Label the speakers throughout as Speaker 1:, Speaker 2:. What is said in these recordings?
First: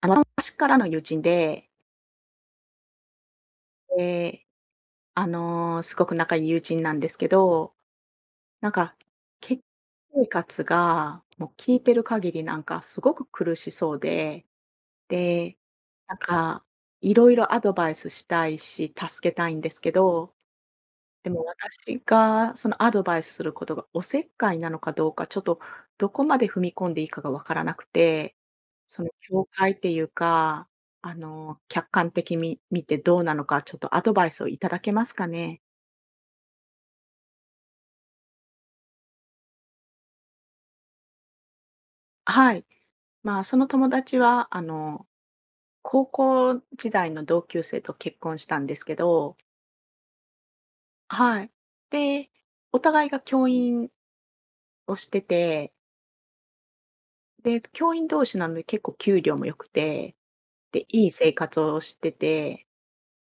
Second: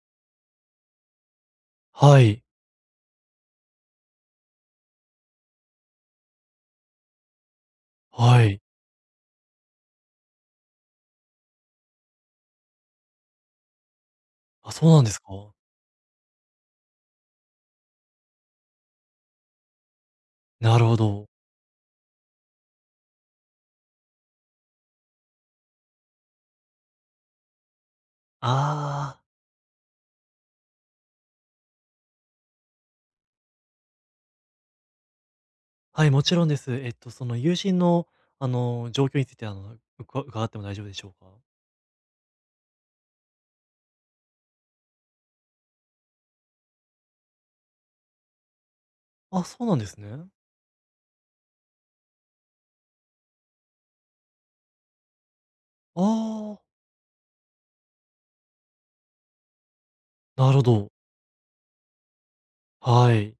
Speaker 1: 昔からの友人で、
Speaker 2: はい、
Speaker 1: で、すごく仲いい友人なんですけど、
Speaker 2: はい。
Speaker 1: なんか、結婚生活が、もう聞いてる限りすごく苦しそうで、
Speaker 2: あ、そうなんですか。
Speaker 1: で、なんか、いろいろアドバイスしたいし、助けたいんですけど、
Speaker 2: なるほど。
Speaker 1: でも私がそのアドバイスすることがおせっかいなのかどうか、ちょっとどこまで踏み込んでいいかがわからなくて、その
Speaker 2: あ
Speaker 1: 境界っていうか、客観的に見てどうなのか、ちょっとアドバイスをいただけますかね。
Speaker 2: あ、はい、もちろんです。その友人の、状況について、伺っても大丈夫でしょうか？
Speaker 1: はい。まあ、その友達は、高校時代の同級生と結婚したんですけど、
Speaker 2: あ、そうなんですね。
Speaker 1: はい。で、お互いが教員をしてて、
Speaker 2: ああ、
Speaker 1: で、教員同士なので結構給料も良くて、
Speaker 2: なるほ
Speaker 1: で、
Speaker 2: ど。
Speaker 1: いい生活をしてて、
Speaker 2: はい。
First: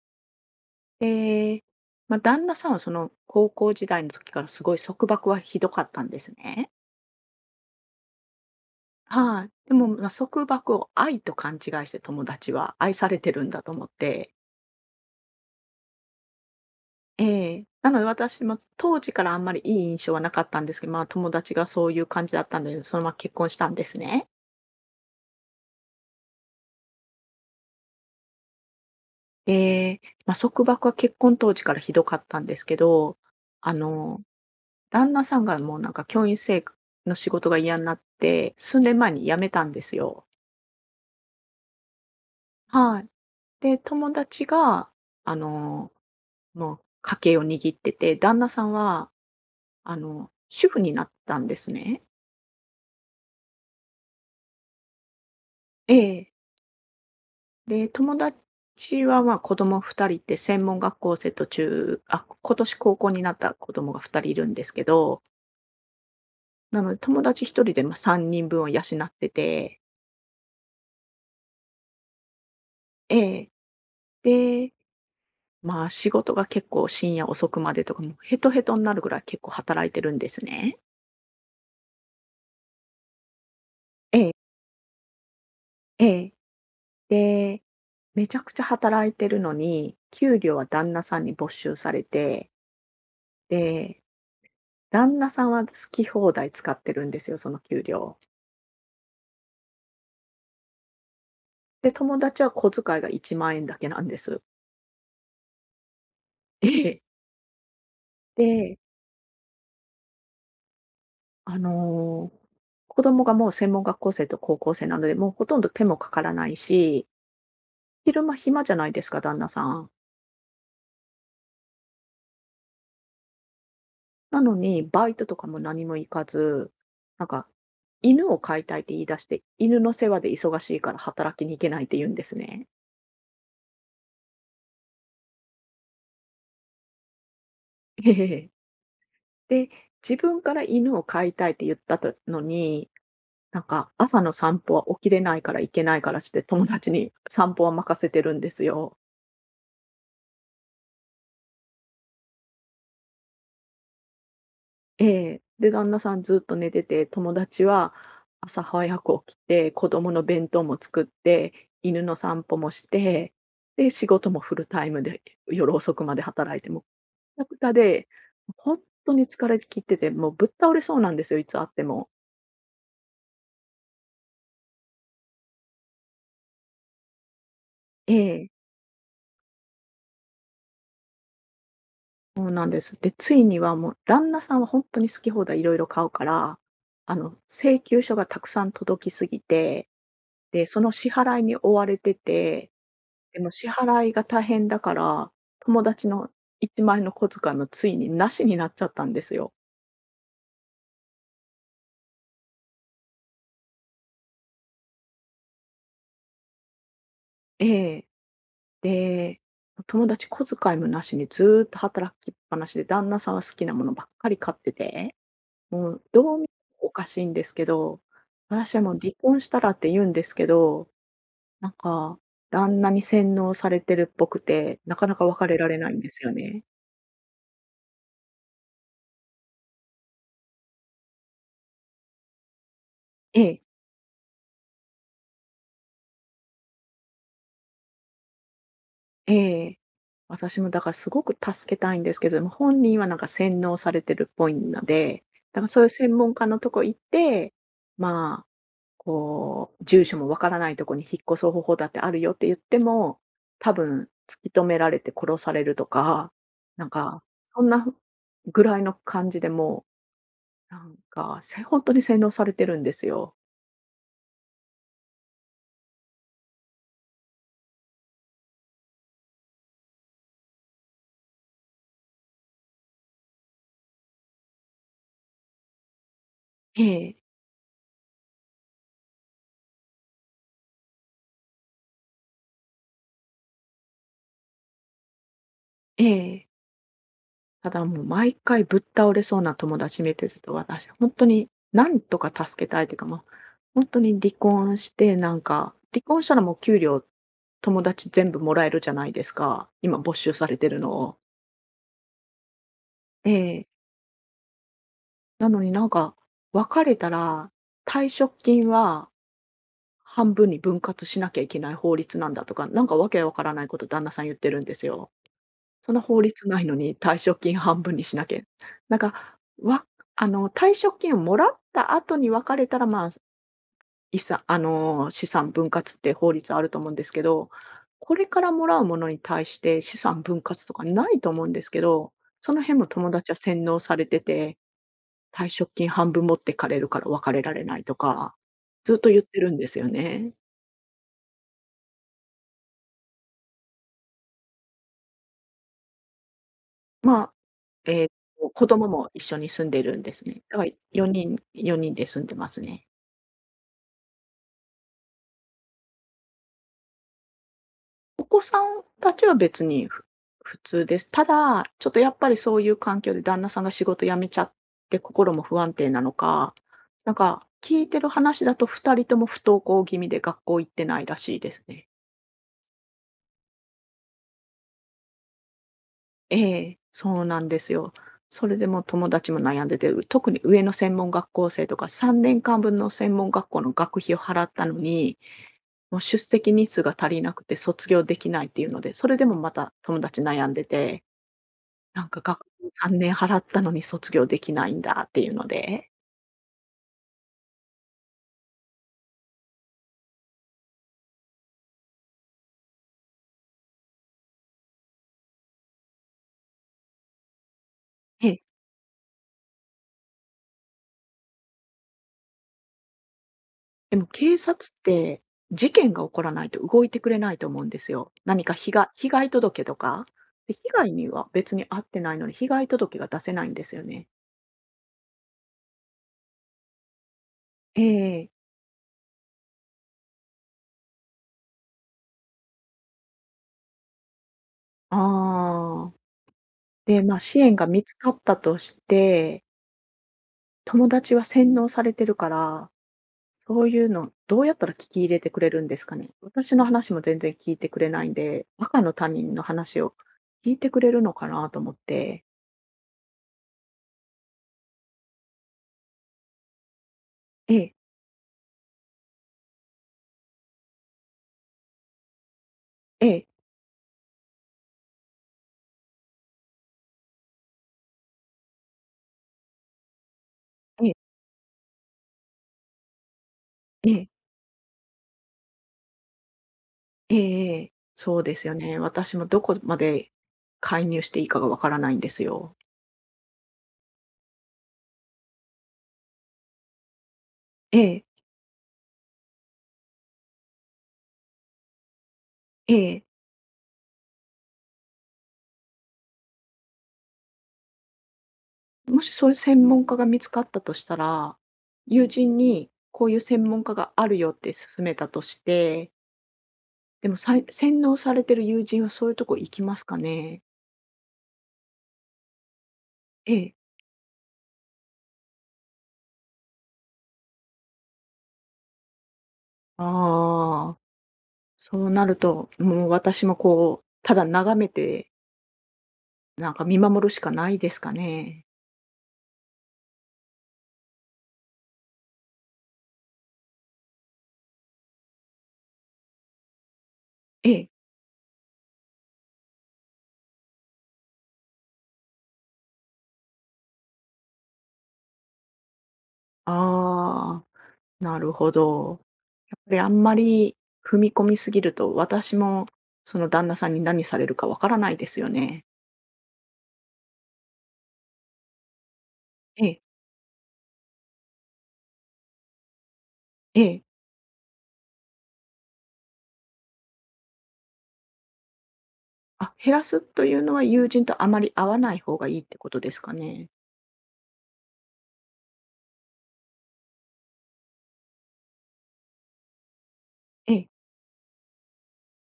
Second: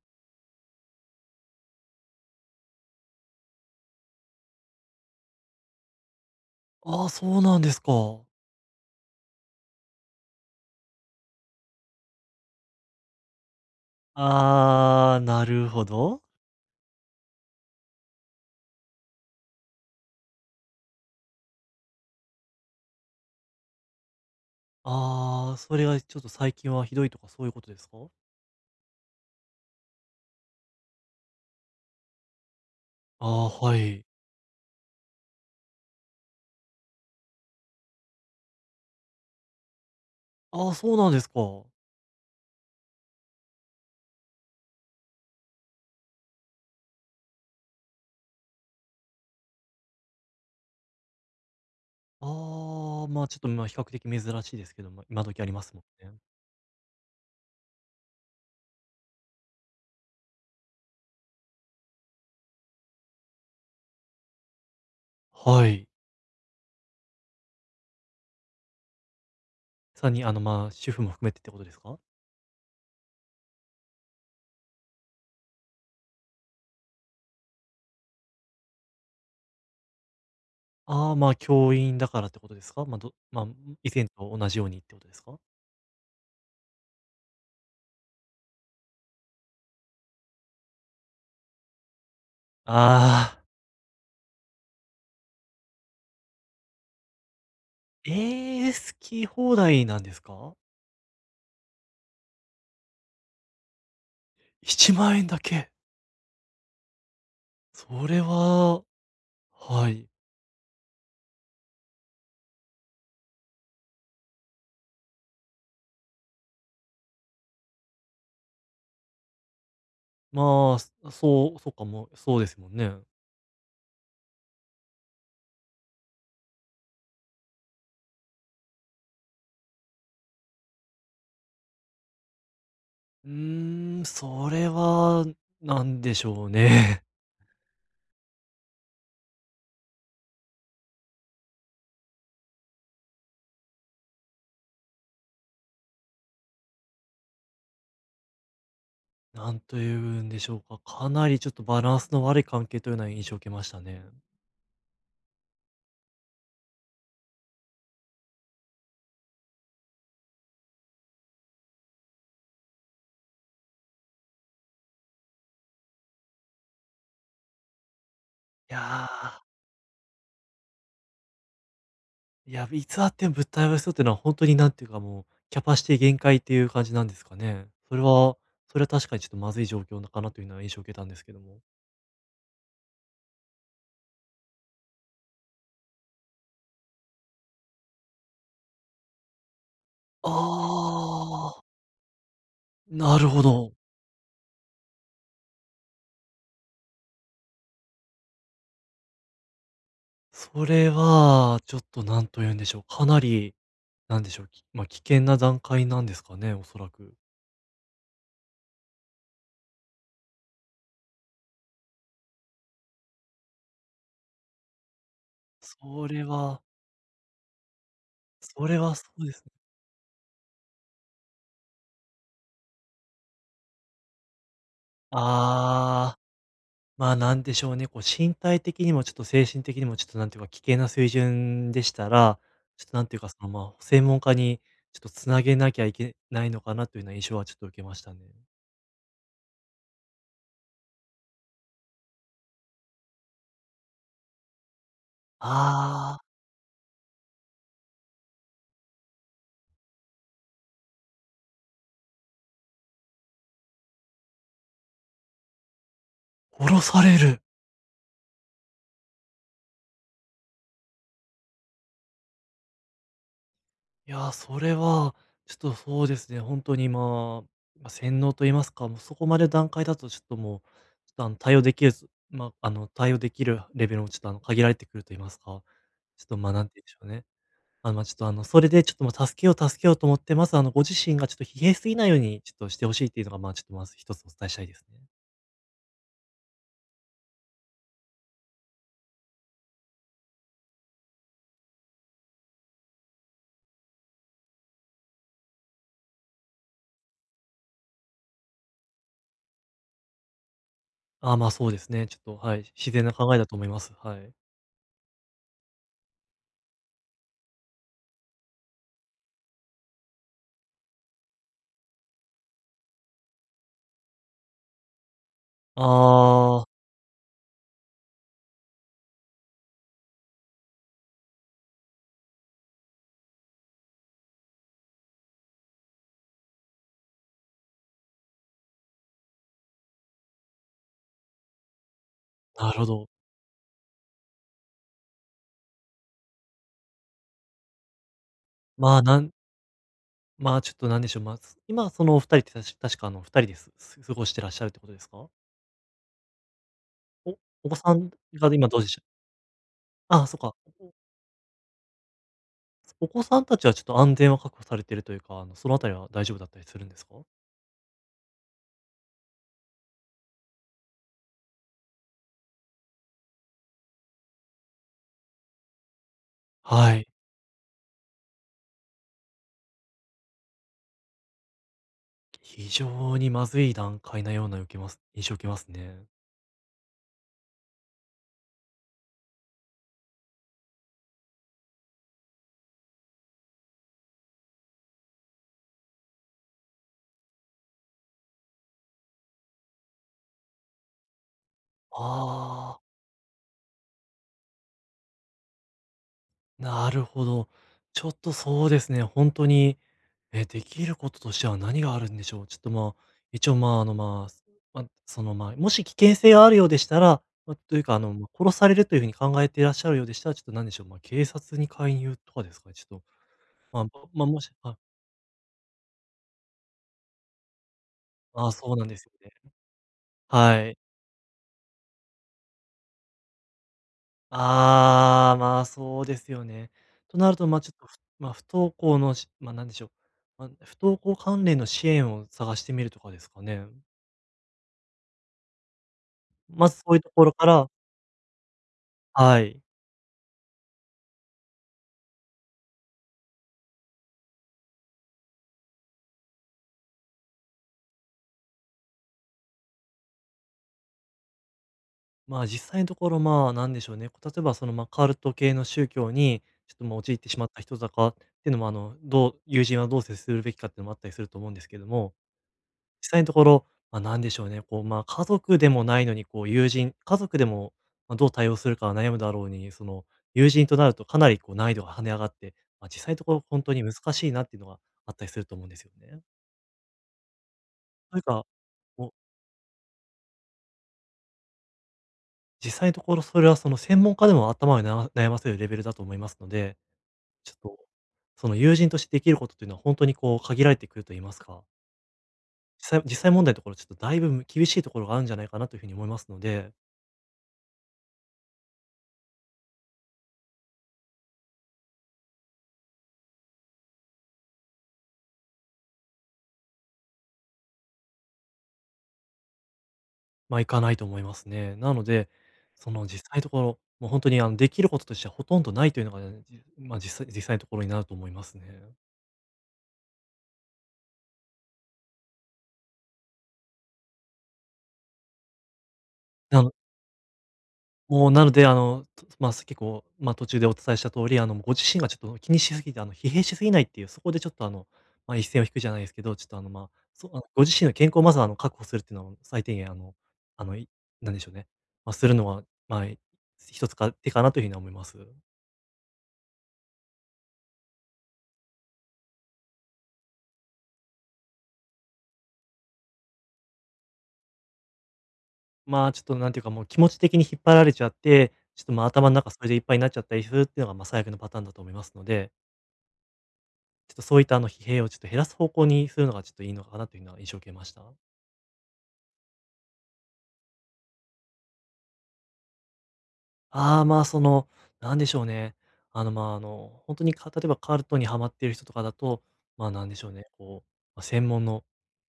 Speaker 1: で、まあ、旦那さんはその高校時代の時からすごい束縛はひどかったんですね。
Speaker 2: ああ、そうなんですか。
Speaker 1: はい。でも、まあ、束縛を愛と勘違いして友達は愛されてるんだと思って、
Speaker 2: ああ、なるほど。
Speaker 1: ええ、なので私も当時からあんまりいい印象はなかったんですけど、まあ、友達がそういう感じだったんで、そのまま結婚したんですね。
Speaker 2: ああ、それがちょっと最近はひどいとかそういうことですか？
Speaker 1: で、まあ、束縛は結婚当時からひどかったんですけど、
Speaker 2: ああ、
Speaker 1: あ
Speaker 2: はい。
Speaker 1: の旦那さんがもう教員生の仕事が嫌になって、数年前に辞めたんですよ。
Speaker 2: ああ、そうなんですか。
Speaker 1: はい。で、友達が、あの、もう家計を握ってて、旦那さんは、主婦になったんですね。
Speaker 2: ああ、まあ、ちょっと、ま、比較的珍しいですけど、まあ、今時ありますも
Speaker 1: え
Speaker 2: んね。
Speaker 1: え。で、友達は、まあ、子供2人いて、専門学校生と今年高校になった子供が2人いるんですけど、
Speaker 2: はい。
Speaker 1: なので友達1人で、ま、3人分を養ってて、
Speaker 2: さらに、まあ、主婦も含めてってことですか？
Speaker 1: ええ。で、まあ、仕事が結構深夜遅くまでとか、もうヘトヘトになるぐらい結構働いてるんですね。
Speaker 2: ああー、まあ、教員だからってことですか？まあ、まあ、以前
Speaker 1: ええ、
Speaker 2: と同じようにってことですか？
Speaker 1: ええ。で、めちゃくちゃ働いてるのに、給料は旦那さんに没収されて、
Speaker 2: ああー、
Speaker 1: で、旦那さんは好き放題使ってるんですよ、その給料。
Speaker 2: ええー、好き放題なんですか
Speaker 1: で、友達は小遣いが1万円だけなんです。
Speaker 2: ？1万円だけ。
Speaker 1: ええ。
Speaker 2: それ
Speaker 1: で、
Speaker 2: は、はい。
Speaker 1: あのー子供がもう専門学校生と高校生なので、もうほとんど手もかからないし、昼間暇じゃないですか、旦那さん。
Speaker 2: まあ、そっか、もそうですもんね。
Speaker 1: なのに、バイトとかも何も行かず、なんか、犬を飼いたいって言い出して、犬の世話で忙しいから働きに行けないって言うんですね。
Speaker 2: うーん、それは、なんでしょうね。
Speaker 1: ええ。で、自分から犬を飼いたいって言ったとのに、なんか朝の散歩は起きれないから行けないからして、友達に散歩は任せてるんですよ。
Speaker 2: なんというんでしょうか。かなりちょっとバランスの悪い関係というような印象を受けましたね。
Speaker 1: ええ。で、旦那さんずっと寝てて、友達は朝早く起きて、子供の弁当も作って、犬の散歩もして、で、仕事もフルタイムで夜遅くまで働いて、もうくたくたで、
Speaker 2: い
Speaker 1: 本
Speaker 2: や
Speaker 1: 当に
Speaker 2: ー。
Speaker 1: 疲れ切ってて、もうぶっ倒れそうなんですよ、いつ会っても。
Speaker 2: いや、いつあっても物体を装うっていうのは本当になんていうか、もうキャパシティ限界っていう感じなんですかね？それ
Speaker 1: え
Speaker 2: は
Speaker 1: え。
Speaker 2: 確かにちょっとまずい状況なかなというのは印象を受けたんですけども。
Speaker 1: そうなんです。で、ついにはもう旦那さんは本当に好き放題色々買うから、請求書がたくさん届きすぎて、
Speaker 2: あ
Speaker 1: で、その支払いに
Speaker 2: あ、
Speaker 1: 追われてて、
Speaker 2: なる
Speaker 1: で
Speaker 2: ほ
Speaker 1: も支
Speaker 2: ど。
Speaker 1: 払いが大変だから、友達の一枚円の小遣いもついになしになっちゃったんですよ。
Speaker 2: それはちょっとなんと言うんでしょう、かなりなんでしょう、まあ、危険な段階なんですかね？おそらく。
Speaker 1: ええ。で、友達小遣いもなしにずーっと働きっぱなしで、旦那さんは好きなものばっかり買ってて、もう
Speaker 2: それ
Speaker 1: どう見て
Speaker 2: は
Speaker 1: もおかしいんですけど、私はもう
Speaker 2: そ
Speaker 1: 離
Speaker 2: うで
Speaker 1: 婚
Speaker 2: す
Speaker 1: し
Speaker 2: ね。
Speaker 1: たらって言うんですけど、なんか旦那に洗脳されてるっぽくて、なかなか別れられないんで
Speaker 2: ああ。
Speaker 1: すよね。
Speaker 2: まあ、なんでしょうね、こう身体的にもちょっと精神的にもちょっとなんていうか、危険な水準でしたら、ちょっとなんていうか、そ
Speaker 1: え
Speaker 2: の、ま
Speaker 1: え。
Speaker 2: あ、専門家にちょっとつなげなきゃいけないのかなというような印象はちょっと受けましたね。
Speaker 1: ええ。私もだからすごく助けたいんですけども、本人はなんか洗脳されてるっぽいので、だからそういう専
Speaker 2: ああ、
Speaker 1: 門家のとこ行って、まあ、こう、住所もわからないとこに引っ越す方法だってあるよって言っても、多分突き止められて殺されるとか、
Speaker 2: 殺
Speaker 1: なん
Speaker 2: され
Speaker 1: か、
Speaker 2: る。
Speaker 1: そんなぐらいの感じでもう、なんか、せほに洗脳されてるんですよ。
Speaker 2: いやー、それはちょっとそうですね、本当に、まあ、ま、洗脳と言いますか、もうそこまで段階だとちょっともう、ちょっとあの対応できるぞまあ、あの対応できるレベルもちょっとあの限られてくると言いますか、ちょっとま、なんて
Speaker 1: え
Speaker 2: 言うんでしょう
Speaker 1: え、
Speaker 2: ね。まあ、ちょっと、それでちょっと、ま、助けよう助けようと思って、まず、ご自身がちょっと疲弊しすぎないようにちょっとしてほしいっていうのが、まあ、ちょっとまず一つお伝えしたいですね。
Speaker 1: ええ。ただもう毎回ぶっ倒れそうな友達見てると、私本当になんとか助けたいというか、まあ、本当に離婚して、なんか、離婚したらもう給料、友達全部もらえるじゃないですか、今没収されてるのを。
Speaker 2: ああ、まあ、そうですね。ちょっと、はい、自然な
Speaker 1: え
Speaker 2: 考えだと思
Speaker 1: え。
Speaker 2: います。はい。
Speaker 1: なのになんか、別れたら退職金は半分に分割しなきゃいけない法律なんだとか、なんかわけわからないこと旦那さん言ってるんですよ。その法律な
Speaker 2: あ
Speaker 1: い
Speaker 2: あ、
Speaker 1: のに退職金半分にしなきゃなんか、わ退職金をもらった後に別れたら、まあ、資産分割って法律あると思うんですけど、これからもらうものに対して資産分割とかないと思うんですけど、その
Speaker 2: な
Speaker 1: 辺
Speaker 2: る
Speaker 1: も
Speaker 2: ほど。
Speaker 1: 友達は洗脳されてて、退職金半分持ってかれるから別れられないとか、ず
Speaker 2: ま
Speaker 1: っ
Speaker 2: あ、
Speaker 1: と
Speaker 2: な
Speaker 1: 言っ
Speaker 2: ん
Speaker 1: てるんですよね。
Speaker 2: まあ、ちょっとなんでしょう、まあ、今そのお2人って確か、2人で過ごしてらっしゃるってことですか？
Speaker 1: まあ、
Speaker 2: お子さ
Speaker 1: えっ
Speaker 2: んが
Speaker 1: 子
Speaker 2: 今どう
Speaker 1: 供
Speaker 2: でした
Speaker 1: も一緒に住んでるんで
Speaker 2: あ
Speaker 1: す
Speaker 2: あ、そっ
Speaker 1: ね。
Speaker 2: か。
Speaker 1: だから人
Speaker 2: お
Speaker 1: 4人で住んでますね。
Speaker 2: 子さんたちはちょっと安全は確保されてるというか、そのあたりは大丈夫だったりするんですか？
Speaker 1: お子さんたちは別にふ普通です。ただ、ちょっとやっぱりそういう環境で旦那さんが仕事辞めちゃって心も不安定なのか、
Speaker 2: はい。
Speaker 1: なんか聞いてる話だと2人とも不登校気味で学校行ってないらしいですね。
Speaker 2: 非常にまずい段階なような受けます印象を受けますね。
Speaker 1: ええ、そうなんですよ。それでもう友達も悩んでて、特に上の専門学校生とか3年間分の専門学校の学費を払ったのに、もう出席日数が足りなくて卒業できないっていうので、それでもまた友達悩んでて。なんか学費
Speaker 2: ああ、
Speaker 1: 3年払ったのに卒業できないんだっていうので。
Speaker 2: なるほど。ちょっとそうですね、本当に、え、できることとしては何があるんでしょう。ちょっと、まあ、一応、まあ、まあ、ま、その、まあ、もし危険性があるようでしたら、ま、というか、
Speaker 1: え
Speaker 2: ま、
Speaker 1: え。
Speaker 2: 殺されるというふうに考えていらっしゃるようでしたら、ちょっとなんでしょう、ま、警察に介入とかですかね、ちょっと、まあ、
Speaker 1: でも
Speaker 2: ま、
Speaker 1: 警
Speaker 2: もし
Speaker 1: 察っ
Speaker 2: はい、
Speaker 1: て、事件が起こらないと動いてくれないと思うんですよ。何
Speaker 2: ああ、
Speaker 1: か、被
Speaker 2: そうな
Speaker 1: 害
Speaker 2: んです
Speaker 1: 被
Speaker 2: よ
Speaker 1: 害
Speaker 2: ね。
Speaker 1: 届とか。で、被
Speaker 2: はい。
Speaker 1: 害には別に遭ってないのに、被害届が出せないんですよね。
Speaker 2: ああ、まあ、そうですよね。となると、ま、ちょっ
Speaker 1: え
Speaker 2: と、
Speaker 1: え、
Speaker 2: 不登校のなんでしょう、まあ、不登校関連の支援を探してみるとかですかね。
Speaker 1: ああ。
Speaker 2: まずそうい
Speaker 1: で、
Speaker 2: うと
Speaker 1: ま、
Speaker 2: ころ
Speaker 1: 支
Speaker 2: か
Speaker 1: 援が
Speaker 2: ら
Speaker 1: 見つかったとし
Speaker 2: は
Speaker 1: て、
Speaker 2: い。
Speaker 1: 友達は洗脳されてるからそういうの、どうやったら聞き入れてくれるんですかね？私の話も全然聞いてくれないんで、赤の他人の話を聞いてくれるのかなと思って。
Speaker 2: まあ、実際のところ、まあ、なんでしょうね、例えば、その、ま、カルト系の宗教に、ちょっと、ま、陥ってしまっ
Speaker 1: え
Speaker 2: た
Speaker 1: え、
Speaker 2: 人だかっていうのも、どう友人はどう接するべきかっていうのもあったりすると思うんですけども実
Speaker 1: え
Speaker 2: 際
Speaker 1: え、
Speaker 2: のところ、まあ、なんでしょうね、こう、まあ、家族でもないのに、こう、友人家族でも、まあ、どう対応するか悩むだろうに、その、友人と
Speaker 1: え
Speaker 2: な
Speaker 1: え、
Speaker 2: るとかなりこう難易度が跳ね上がって、まあ、実際のところ本当に
Speaker 1: ええ、
Speaker 2: 難しいなっていうのがあったりすると思うんですよね。
Speaker 1: ええええ。
Speaker 2: と
Speaker 1: そ
Speaker 2: い
Speaker 1: う
Speaker 2: う
Speaker 1: で
Speaker 2: か、
Speaker 1: すよね。
Speaker 2: もう、
Speaker 1: 私もどこまで介入していいかがわからないんですよ。
Speaker 2: 実際のところそれはその専門家でも頭を悩ませるレベルだと思いますので、ちょっと、
Speaker 1: ええ、
Speaker 2: その友人としてできることというのは本当にこう限られてくると言いますか、
Speaker 1: ええ。
Speaker 2: 実際問題のところちょっとだいぶ厳しいところがあるんじゃないかなというふうに思いますので
Speaker 1: もしそういう専門家が見つかったとしたら、友人にこういう専門家があるよって勧めたとして、でも洗脳されてる友人はそういうとこ行きますかね？
Speaker 2: まあ、いかないと思いますね。なので、その、実
Speaker 1: え
Speaker 2: 際のと
Speaker 1: え。
Speaker 2: ころ、もうできることとしてはほとんどないというのがね、まあ、実際のところになると思いますね。
Speaker 1: ああ、そうなると、もう私もこう、ただ眺めて、なん
Speaker 2: な
Speaker 1: か
Speaker 2: の
Speaker 1: 見守るしかないですかね。
Speaker 2: なので、まあ、結構、まあ、途中でお伝えした通り、ご自身がちょっと気にしすぎて、疲弊しすぎないっていう、そこでちょっと、まあ、一線を引くじゃないですけど、ちょっと、まあ、
Speaker 1: え
Speaker 2: ご
Speaker 1: え。
Speaker 2: 自身の健康をまず、確保するっていうのを最低限、あの、いなんでしょうね、まあ、するのは、まあ、一つか手かなというふうに思います。
Speaker 1: ああ、なるほど。やっぱりあんまり踏み込みすぎると、私もその旦那さんに何されるかわからないですよね。
Speaker 2: まあ、ちょっとなんていうか、もう気持ち的に引っ張られちゃって、ちょっと、まあ、頭の中そ
Speaker 1: え
Speaker 2: れでいっ
Speaker 1: え、
Speaker 2: ぱいになっちゃったりするっていうのが、まあ、最悪のパターンだと思いますので、
Speaker 1: ええ。
Speaker 2: ちょっとそういったあの疲弊をちょっと減らす方向にするのがちょっといいのかなというのは印象を受けました。
Speaker 1: あ、減らすというのは友人とあまり会わない方がいいってことですかね。
Speaker 2: ああ、まあ、その、なんでしょうね。まあ、本当に、例えばカルトにハマっている人とかだと、まあ、なんでしょうね、
Speaker 1: ええ、
Speaker 2: こう、まあ、専門の、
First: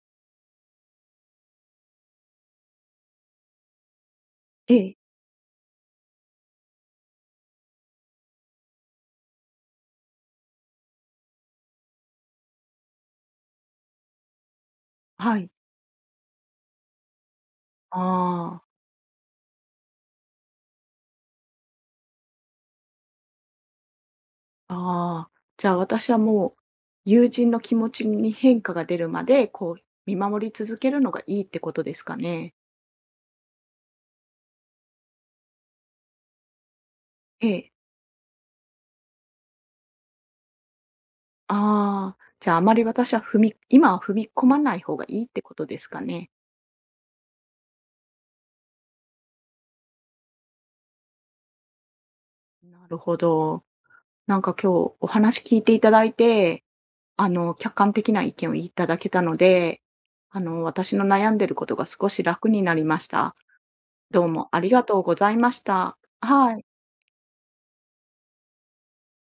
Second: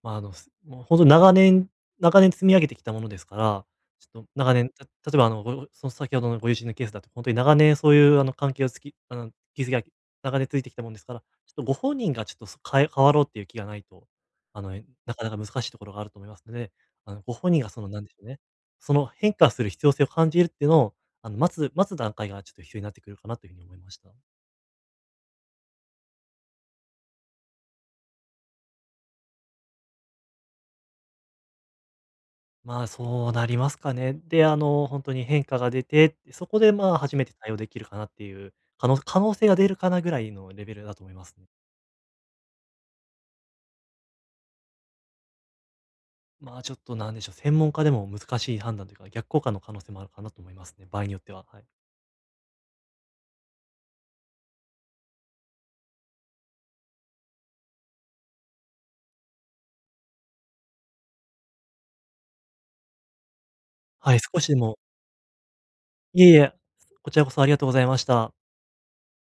Speaker 2: まあ、もう本当に長年積み上げてきたものですから、ちょっと長年、
Speaker 1: ええ、
Speaker 2: 例えば、その先ほどのご友人のケースだと、本当に長年そういう、関係をつきあの、築き上げ長年ついてきたものですから、ちょっとご本人がちょっと、そ変え変わろうっていう気がないと、あの、なかな
Speaker 1: は
Speaker 2: か難
Speaker 1: い。
Speaker 2: しいところがあると思いますので、ご本人がその、なんでしょうね、
Speaker 1: ああ。
Speaker 2: その変化する必要性を感じるっていうのを、待つ段階がちょっと必要になってくるかなというふうに思いました。
Speaker 1: ああ、じゃあ私はもう、友人の気持ちに変化が出るまで、こう、見守り続けるのがいいってことですかね。
Speaker 2: まあ、そうなりますかね。で、本当に変化が出て、そこで、まあ、初めて
Speaker 1: え
Speaker 2: 対応で
Speaker 1: え。
Speaker 2: きるかなっていう、可能性が出るかなぐらいのレベルだと思いますね。
Speaker 1: ああ、じゃああまり私は今は踏み込まない方がいいってことですかね。
Speaker 2: まあ、ちょっとなんでしょう、専門家でも難しい判断というか、逆効果の可能性もあるかなと思いますね、場合によっては、はい。
Speaker 1: なるほど。なんか今日お話聞いていただいて、客観的な意見をいただけたので、私の悩んでることが少し楽になりました。
Speaker 2: はい、
Speaker 1: どう
Speaker 2: 少
Speaker 1: も
Speaker 2: しで
Speaker 1: あり
Speaker 2: も
Speaker 1: がとうございました。
Speaker 2: いえい
Speaker 1: は
Speaker 2: え、
Speaker 1: い。
Speaker 2: こちらこそありがとうございました。